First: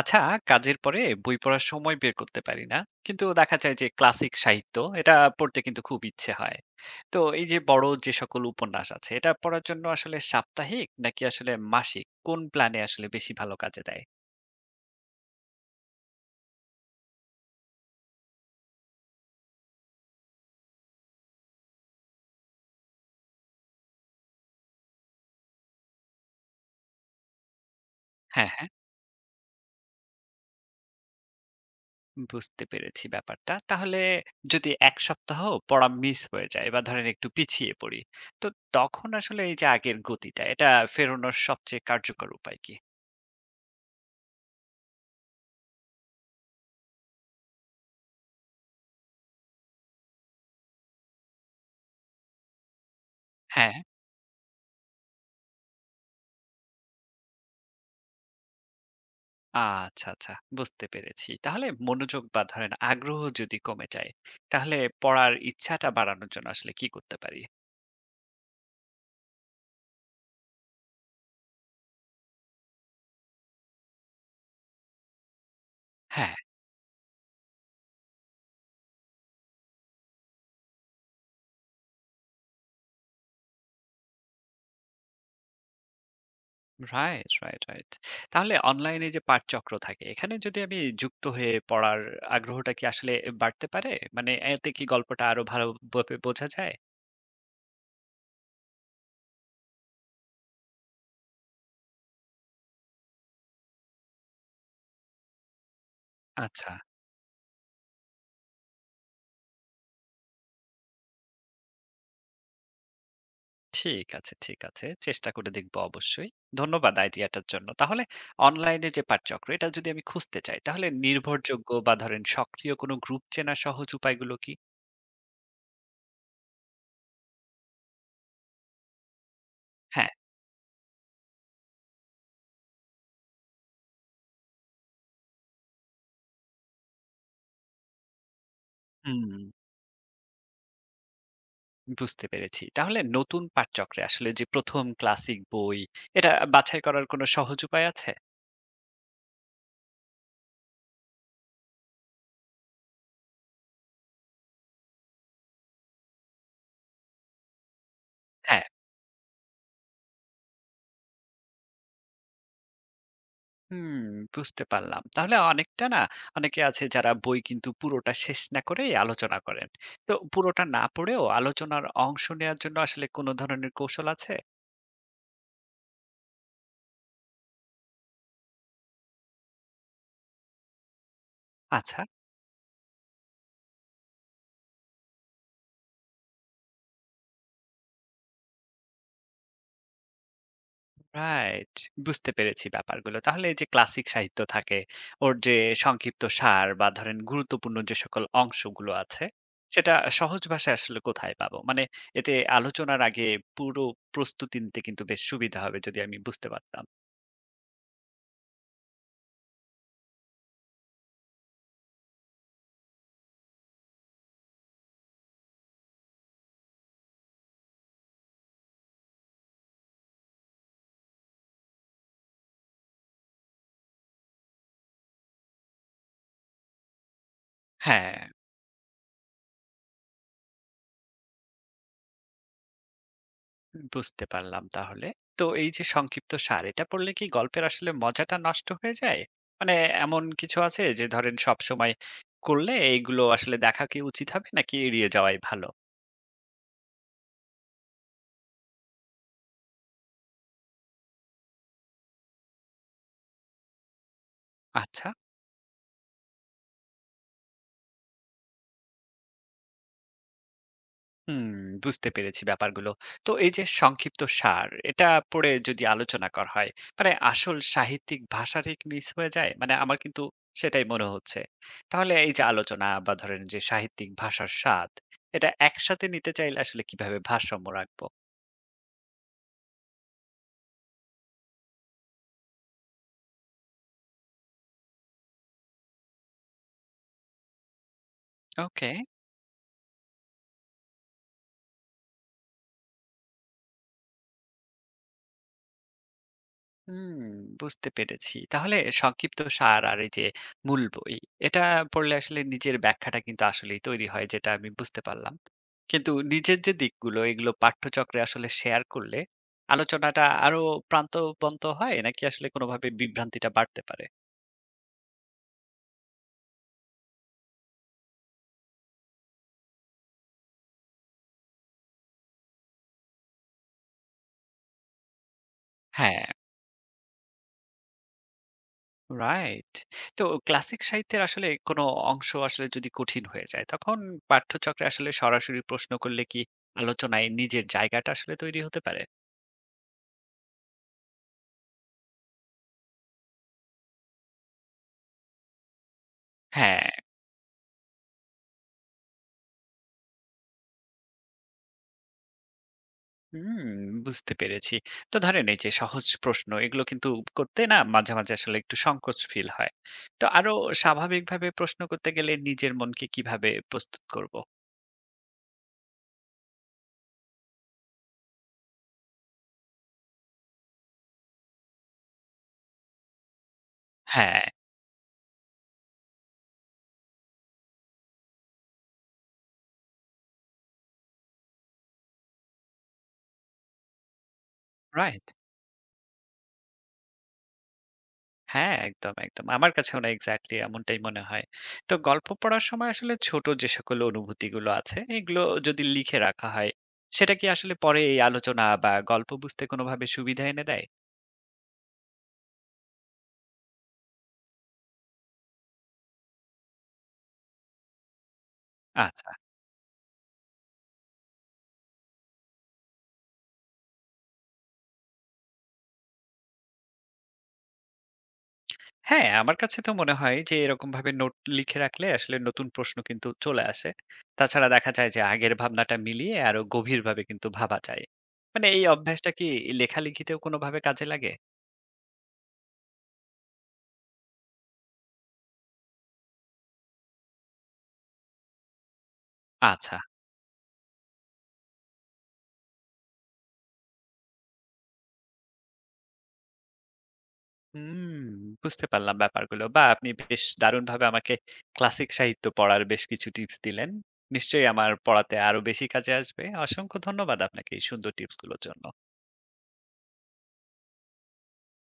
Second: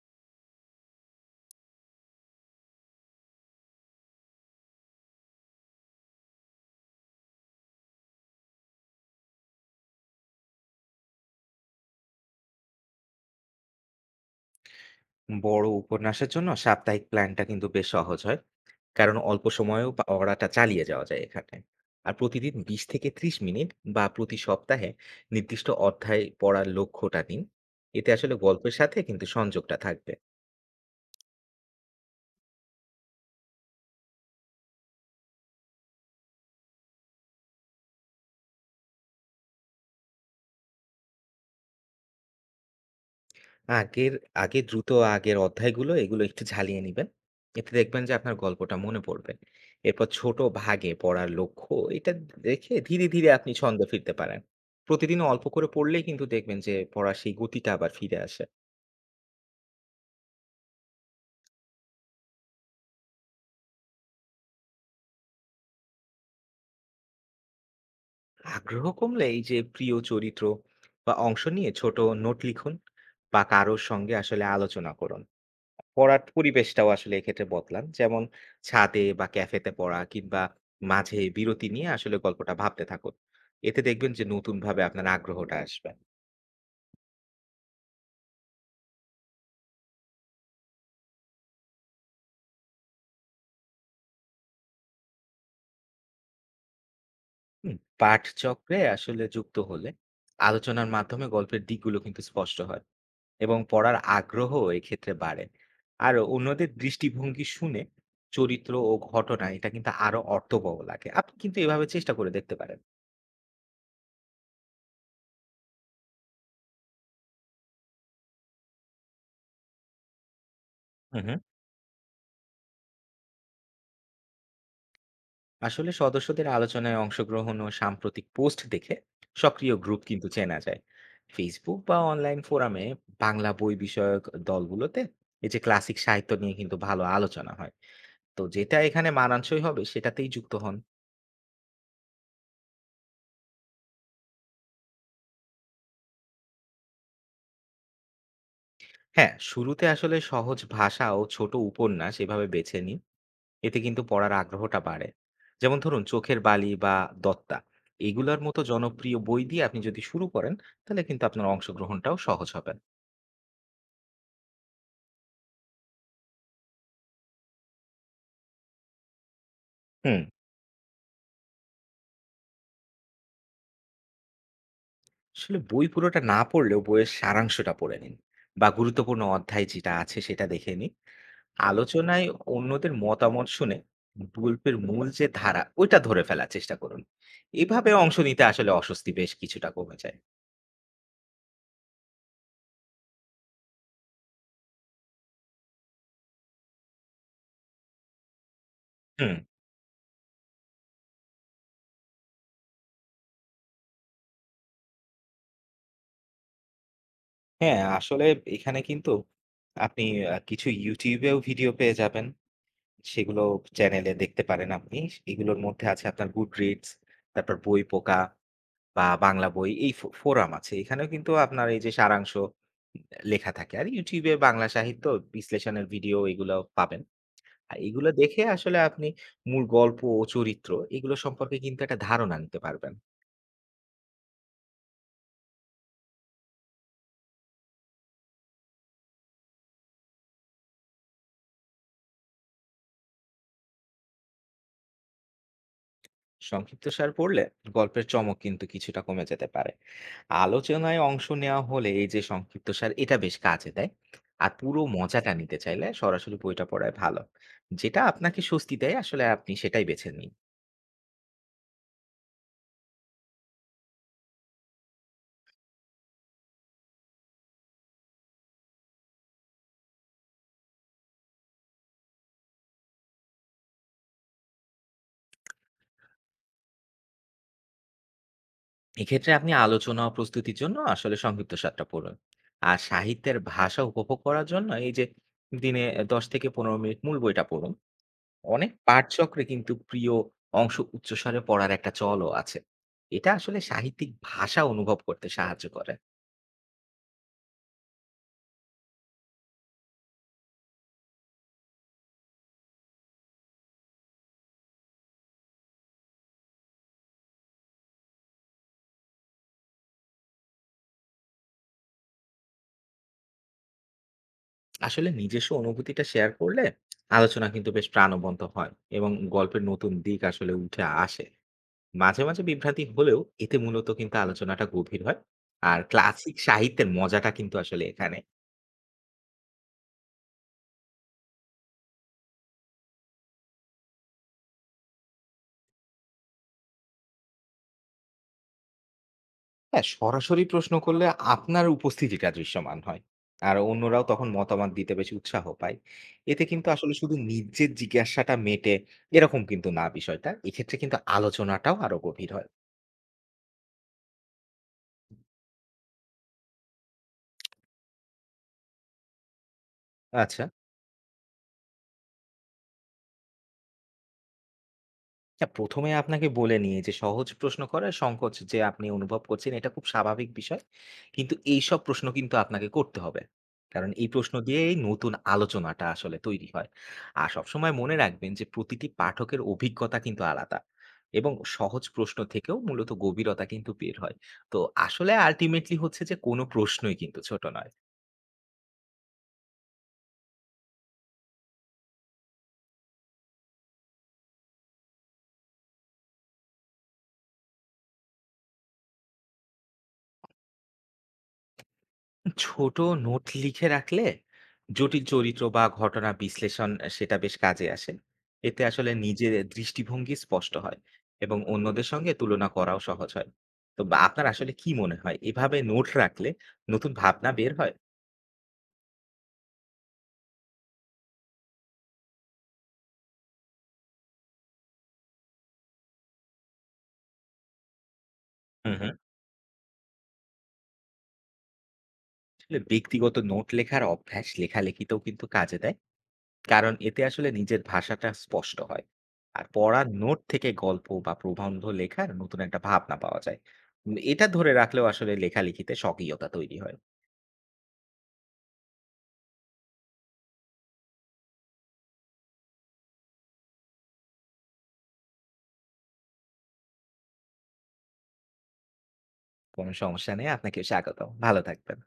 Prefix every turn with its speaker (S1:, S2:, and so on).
S1: আচ্ছা। কাজের পরে বই পড়ার সময় বের করতে পারি না, কিন্তু দেখা যায় যে ক্লাসিক সাহিত্য এটা পড়তে কিন্তু খুব ইচ্ছে হয়। তো এই যে বড় যে সকল উপন্যাস আছে, এটা পড়ার জন্য আসলে সাপ্তাহিক নাকি আসলে মাসিক কোন প্ল্যানে আসলে বেশি ভালো কাজে দেয়?
S2: বড় উপন্যাসের জন্য সাপ্তাহিক প্ল্যানটা কিন্তু বেশ সহজ হয়। কারণ অল্প সময়েও পড়াটা চালিয়ে যাওয়া যায় এখানে। আর প্রতিদিন ২০ থেকে ৩০ মিনিট বা প্রতি সপ্তাহে নির্দিষ্ট অধ্যায় পড়ার লক্ষ্যটা নিন। এতে আসলে
S1: হ্যাঁ, হ্যাঁ,
S2: গল্পের সাথে কিন্তু সংযোগটা থাকবে।
S1: বুঝতে পেরেছি ব্যাপারটা। তাহলে যদি এক সপ্তাহ পড়া মিস হয়ে যায় বা ধরেন একটু পিছিয়ে পড়ি, তো তখন আসলে এই যে আগের গতিটা, এটা ফেরানোর সবচেয়ে কার্যকর উপায় কি?
S2: আগের আগে দ্রুত আগের অধ্যায়গুলো এগুলো একটু ঝালিয়ে নেবেন। এতে দেখবেন যে আপনার গল্পটা মনে পড়বে। এরপর ছোট ভাগে পড়ার লক্ষ্য এটা রেখে ধীরে ধীরে আপনি
S1: হ্যাঁ।
S2: ছন্দে ফিরতে পারেন। প্রতিদিন অল্প করে পড়লেই কিন্তু দেখবেন যে পড়ার সেই গতিটা আবার ফিরে আসে।
S1: আচ্ছা, আচ্ছা, বুঝতে পেরেছি। তাহলে মনোযোগ বা ধরেন আগ্রহ যদি কমে যায়, তাহলে পড়ার ইচ্ছাটা বাড়ানোর জন্য আসলে কি করতে পারি?
S2: আগ্রহ কমলে এই যে প্রিয় চরিত্র বা অংশ নিয়ে ছোট নোট লিখুন বা কারোর সঙ্গে আসলে আলোচনা করুন। পড়ার
S1: হ্যাঁ,
S2: পরিবেশটাও আসলে এক্ষেত্রে বদলান। যেমন ছাদে বা ক্যাফেতে পড়া কিংবা মাঝে বিরতি নিয়ে আসলে গল্পটা ভাবতে থাকুন। এতে দেখবেন যে নতুন ভাবে আপনার আগ্রহটা আসবে।
S1: Right, right, right. তাহলে অনলাইনে যে পাঠচক্র থাকে, এখানে যদি আমি যুক্ত হয়ে পড়ার আগ্রহটা কি আসলে বাড়তে পারে? মানে এতে কি গল্পটা আরো ভালোভাবে বোঝা যায়?
S2: হুম, পাঠচক্রে আসলে যুক্ত হলে আলোচনার মাধ্যমে গল্পের দিকগুলো কিন্তু স্পষ্ট হয় এবং পড়ার আগ্রহ এক্ষেত্রে বাড়ে। আর অন্যদের
S1: আচ্ছা।
S2: দৃষ্টিভঙ্গি শুনে চরিত্র ও ঘটনা এটা কিন্তু আরো অর্থবহ লাগে। আপনি কিন্তু এভাবে চেষ্টা করে দেখতে পারেন।
S1: ঠিক আছে, ঠিক আছে, চেষ্টা করে দেখব অবশ্যই। ধন্যবাদ আইডিয়াটার জন্য। তাহলে অনলাইনে যে পাঠচক্র, এটা যদি আমি খুঁজতে চাই, তাহলে
S2: হুম, হুম।
S1: নির্ভরযোগ্য বা ধরেন সক্রিয় কোনো গ্রুপ চেনা সহজ উপায়গুলো কি?
S2: আসলে সদস্যদের আলোচনায় অংশগ্রহণ ও সাম্প্রতিক পোস্ট দেখে সক্রিয় গ্রুপ
S1: হ্যাঁ।
S2: কিন্তু চেনা যায়। Facebook বা অনলাইন ফোরামে বাংলা বই বিষয়ক দলগুলোতে এই যে ক্লাসিক সাহিত্য নিয়ে কিন্তু ভালো আলোচনা হয়। তো যেটা এখানে
S1: হুম,
S2: মানানসই হবে সেটাতেই যুক্ত হন।
S1: বুঝতে পেরেছি। তাহলে নতুন পাঠচক্রে আসলে যে ১ম ক্লাসিক বই, এটা বাছাই করার কোনো সহজ উপায় আছে?
S2: হ্যাঁ, শুরুতে আসলে সহজ ভাষা ও ছোট উপন্যাস এভাবে বেছে নিন। এতে কিন্তু পড়ার আগ্রহটা বাড়ে। যেমন ধরুন চোখের বালি বা দত্তা এগুলার মতো
S1: হ্যাঁ।
S2: জনপ্রিয় বই দিয়ে আপনি যদি শুরু করেন তাহলে কিন্তু আপনার অংশগ্রহণটাও সহজ হবে।
S1: হুম, বুঝতে পারলাম। তাহলে অনেকটা না, অনেকে আছে যারা বই কিন্তু পুরোটা শেষ না করেই আলোচনা করেন। তো
S2: হুম,
S1: পুরোটা না পড়েও আলোচনার অংশ নেয়ার জন্য আসলে কোন ধরনের কৌশল আছে?
S2: আসলে বই পুরোটা না পড়লেও বইয়ের সারাংশটা পড়ে নিন বা গুরুত্বপূর্ণ অধ্যায় যেটা আছে সেটা দেখে নিন।
S1: আচ্ছা,
S2: আলোচনায় অন্যদের মতামত শুনে গল্পের মূল যে ধারা ওইটা ধরে ফেলার চেষ্টা করুন। এভাবে অংশ নিতে আসলে অস্বস্তি বেশ কিছুটা কমে যায়।
S1: রাইট। বুঝতে পেরেছি ব্যাপারগুলো। তাহলে এই যে ক্লাসিক সাহিত্য থাকে, ওর যে সংক্ষিপ্ত সার বা ধরেন গুরুত্বপূর্ণ যে সকল অংশগুলো আছে,
S2: হুম।
S1: সেটা সহজ ভাষায় আসলে কোথায় পাবো? মানে এতে আলোচনার আগে পুরো প্রস্তুতি নিতে কিন্তু বেশ সুবিধা হবে যদি আমি বুঝতে পারতাম।
S2: হ্যাঁ, আসলে এখানে কিন্তু আপনি কিছু YouTube এও ভিডিও পেয়ে যাবেন। সেগুলো চ্যানেলে দেখতে পারেন আপনি। এগুলোর মধ্যে আছে আপনার Goodreads, তারপর বইপোকা বা বাংলা বই এই ফোরাম আছে। এখানেও কিন্তু আপনার এই যে সারাংশ লেখা থাকে। আর YouTube এ বাংলা সাহিত্য বিশ্লেষণের ভিডিও এগুলো পাবেন। আর এগুলো
S1: হ্যাঁ।
S2: দেখে আসলে আপনি মূল গল্প ও চরিত্র এগুলো সম্পর্কে কিন্তু একটা ধারণা নিতে পারবেন।
S1: বুঝতে পারলাম তাহলে। তো এই যে সংক্ষিপ্ত সার, এটা পড়লে কি গল্পের আসলে মজাটা নষ্ট হয়ে যায়? মানে এমন কিছু আছে যে ধরেন সবসময় করলে এইগুলো আসলে দেখা কি উচিত হবে নাকি এড়িয়ে যাওয়াই ভালো?
S2: সংক্ষিপ্তসার পড়লে গল্পের চমক কিন্তু কিছুটা কমে যেতে পারে। আলোচনায় অংশ নেওয়া হলে এই যে সংক্ষিপ্তসার এটা বেশ কাজে দেয়। আর পুরো
S1: আচ্ছা,
S2: মজাটা নিতে চাইলে সরাসরি বইটা পড়ায় ভালো। যেটা আপনাকে স্বস্তি দেয় আসলে আপনি সেটাই বেছে নিন।
S1: হুম, বুঝতে পেরেছি ব্যাপারগুলো। তো এই যে সংক্ষিপ্ত সার, এটা পড়ে যদি আলোচনা করা হয়, মানে আসল সাহিত্যিক ভাষাটা কি মিস হয়ে যায়? মানে আমার কিন্তু সেটাই মনে হচ্ছে। তাহলে এই যে আলোচনা বা ধরেন যে সাহিত্যিক ভাষার স্বাদ, এটা একসাথে নিতে চাইলে আসলে কিভাবে ভারসাম্য রাখবো?
S2: এক্ষেত্রে আপনি আলোচনা ও প্রস্তুতির জন্য আসলে সংক্ষিপ্তসারটা পড়ুন। আর সাহিত্যের ভাষা উপভোগ করার জন্য এই যে দিনে ১০ থেকে ১৫ মিনিট মূল বইটা পড়ুন। অনেক
S1: ওকে।
S2: পাঠচক্রে কিন্তু প্রিয় অংশ উচ্চস্বরে পড়ার একটা চলও আছে। এটা আসলে সাহিত্যিক ভাষা অনুভব করতে সাহায্য করে।
S1: হুম, বুঝতে পেরেছি। তাহলে সংক্ষিপ্ত সার আর এই যে মূল বই, এটা পড়লে আসলে নিজের ব্যাখ্যাটা কিন্তু আসলেই তৈরি হয় যেটা আমি বুঝতে পারলাম। কিন্তু নিজের যে দিকগুলো এগুলো পাঠ্যচক্রে আসলে শেয়ার করলে আলোচনাটা আরো প্রান্তবন্ত হয় নাকি আসলে কোনোভাবে বিভ্রান্তিটা বাড়তে পারে?
S2: আসলে নিজস্ব অনুভূতিটা শেয়ার করলে আলোচনা কিন্তু বেশ প্রাণবন্ত হয় এবং গল্পের নতুন দিক আসলে উঠে আসে। মাঝে মাঝে বিভ্রান্তি হলেও এতে মূলত কিন্তু আলোচনাটা গভীর হয়। আর
S1: হ্যাঁ,
S2: ক্লাসিক সাহিত্যের মজাটা কিন্তু আসলে এখানে।
S1: রাইট। তো ক্লাসিক সাহিত্যের আসলে কোনো অংশ আসলে যদি কঠিন হয়ে যায় তখন পাঠ্যচক্রে আসলে সরাসরি প্রশ্ন করলে কি আলোচনায় নিজের জায়গাটা আসলে তৈরি হতে পারে?
S2: হ্যাঁ, সরাসরি প্রশ্ন করলে আপনার উপস্থিতিটা দৃশ্যমান হয়। আর অন্যরাও তখন মতামত দিতে বেশ উৎসাহ পায়। এতে কিন্তু
S1: হ্যাঁ।
S2: আসলে শুধু নিজের জিজ্ঞাসাটা মেটে এরকম কিন্তু না, বিষয়টা এক্ষেত্রে কিন্তু আলোচনাটাও আরো গভীর হয়।
S1: হুম, বুঝতে পেরেছি। তো ধরেন এই যে সহজ প্রশ্ন এগুলো কিন্তু করতে, না মাঝে, মাঝে আসলে একটু সংকোচ ফিল হয়। তো
S2: আচ্ছা,
S1: আরো স্বাভাবিকভাবে প্রশ্ন করতে গেলে নিজের মনকে কিভাবে প্রস্তুত করব?
S2: না, ১ম এ আপনাকে বলে নিই যে সহজ প্রশ্ন করার সংকোচ যে আপনি অনুভব করছেন এটা খুব স্বাভাবিক বিষয়। কিন্তু এইসব প্রশ্ন কিন্তু আপনাকে করতে হবে। কারণ এই প্রশ্ন
S1: হ্যাঁ।
S2: দিয়েই নতুন আলোচনাটা আসলে তৈরি হয়। আর সবসময় মনে রাখবেন যে প্রতিটি পাঠকের অভিজ্ঞতা কিন্তু আলাদা। এবং সহজ প্রশ্ন থেকেও মূলত গভীরতা কিন্তু বের হয়। তো আসলে
S1: রাইট?
S2: আল্টিমেটলি হচ্ছে যে কোনো প্রশ্নই কিন্তু ছোট নয়।
S1: হ্যাঁ, একদম, একদম। আমার কাছেও না এক্সাক্টলি এমনটাই মনে হয়। তো গল্প পড়ার সময় আসলে ছোট যে সকল অনুভূতিগুলো আছে এগুলো যদি লিখে রাখা হয়, সেটা কি আসলে পরে এই আলোচনা বা গল্প বুঝতে কোনোভাবে সুবিধা এনে দেয়?
S2: ছোট নোট লিখে রাখলে জটিল চরিত্র বা ঘটনা বিশ্লেষণ সেটা বেশ কাজে আসে। এতে আসলে
S1: আচ্ছা।
S2: নিজের দৃষ্টিভঙ্গি স্পষ্ট হয় এবং অন্যদের সঙ্গে তুলনা করাও সহজ হয়। তো আপনার আসলে কি মনে হয় এভাবে নোট রাখলে নতুন ভাবনা বের হয়?
S1: হ্যাঁ, আমার কাছে তো মনে হয় যে এরকমভাবে নোট লিখে রাখলে আসলে নতুন প্রশ্ন কিন্তু চলে আসে। তাছাড়া দেখা যায় যে আগের ভাবনাটা মিলিয়ে আরো গভীরভাবে কিন্তু ভাবা যায়। মানে
S2: হুম,
S1: এই
S2: হুম।
S1: অভ্যাসটা কি লেখালেখিতেও কোনোভাবে কাজে লাগে?
S2: আসলে ব্যক্তিগত নোট লেখার অভ্যাস লেখালেখিতেও কিন্তু কাজে দেয়। কারণ এতে আসলে নিজের ভাষাটা স্পষ্ট হয়। আর পড়ার
S1: আচ্ছা।
S2: নোট থেকে গল্প বা প্রবন্ধ লেখার নতুন একটা ভাবনা পাওয়া যায়। এটা ধরে রাখলেও আসলে লেখালেখিতে স্বকীয়তা তৈরি হয়।
S1: হুম, বুঝতে পারলাম ব্যাপারগুলো। বা আপনি বেশ দারুণভাবে আমাকে ক্লাসিক সাহিত্য পড়ার বেশ কিছু টিপস দিলেন। নিশ্চয়ই আমার পড়াতে আরো বেশি কাজে আসবে। অসংখ্য ধন্যবাদ আপনাকে এই সুন্দর টিপসগুলোর জন্য।
S2: কোনো সমস্যা নেই। আপনাকে স্বাগতম। ভালো থাকবেন।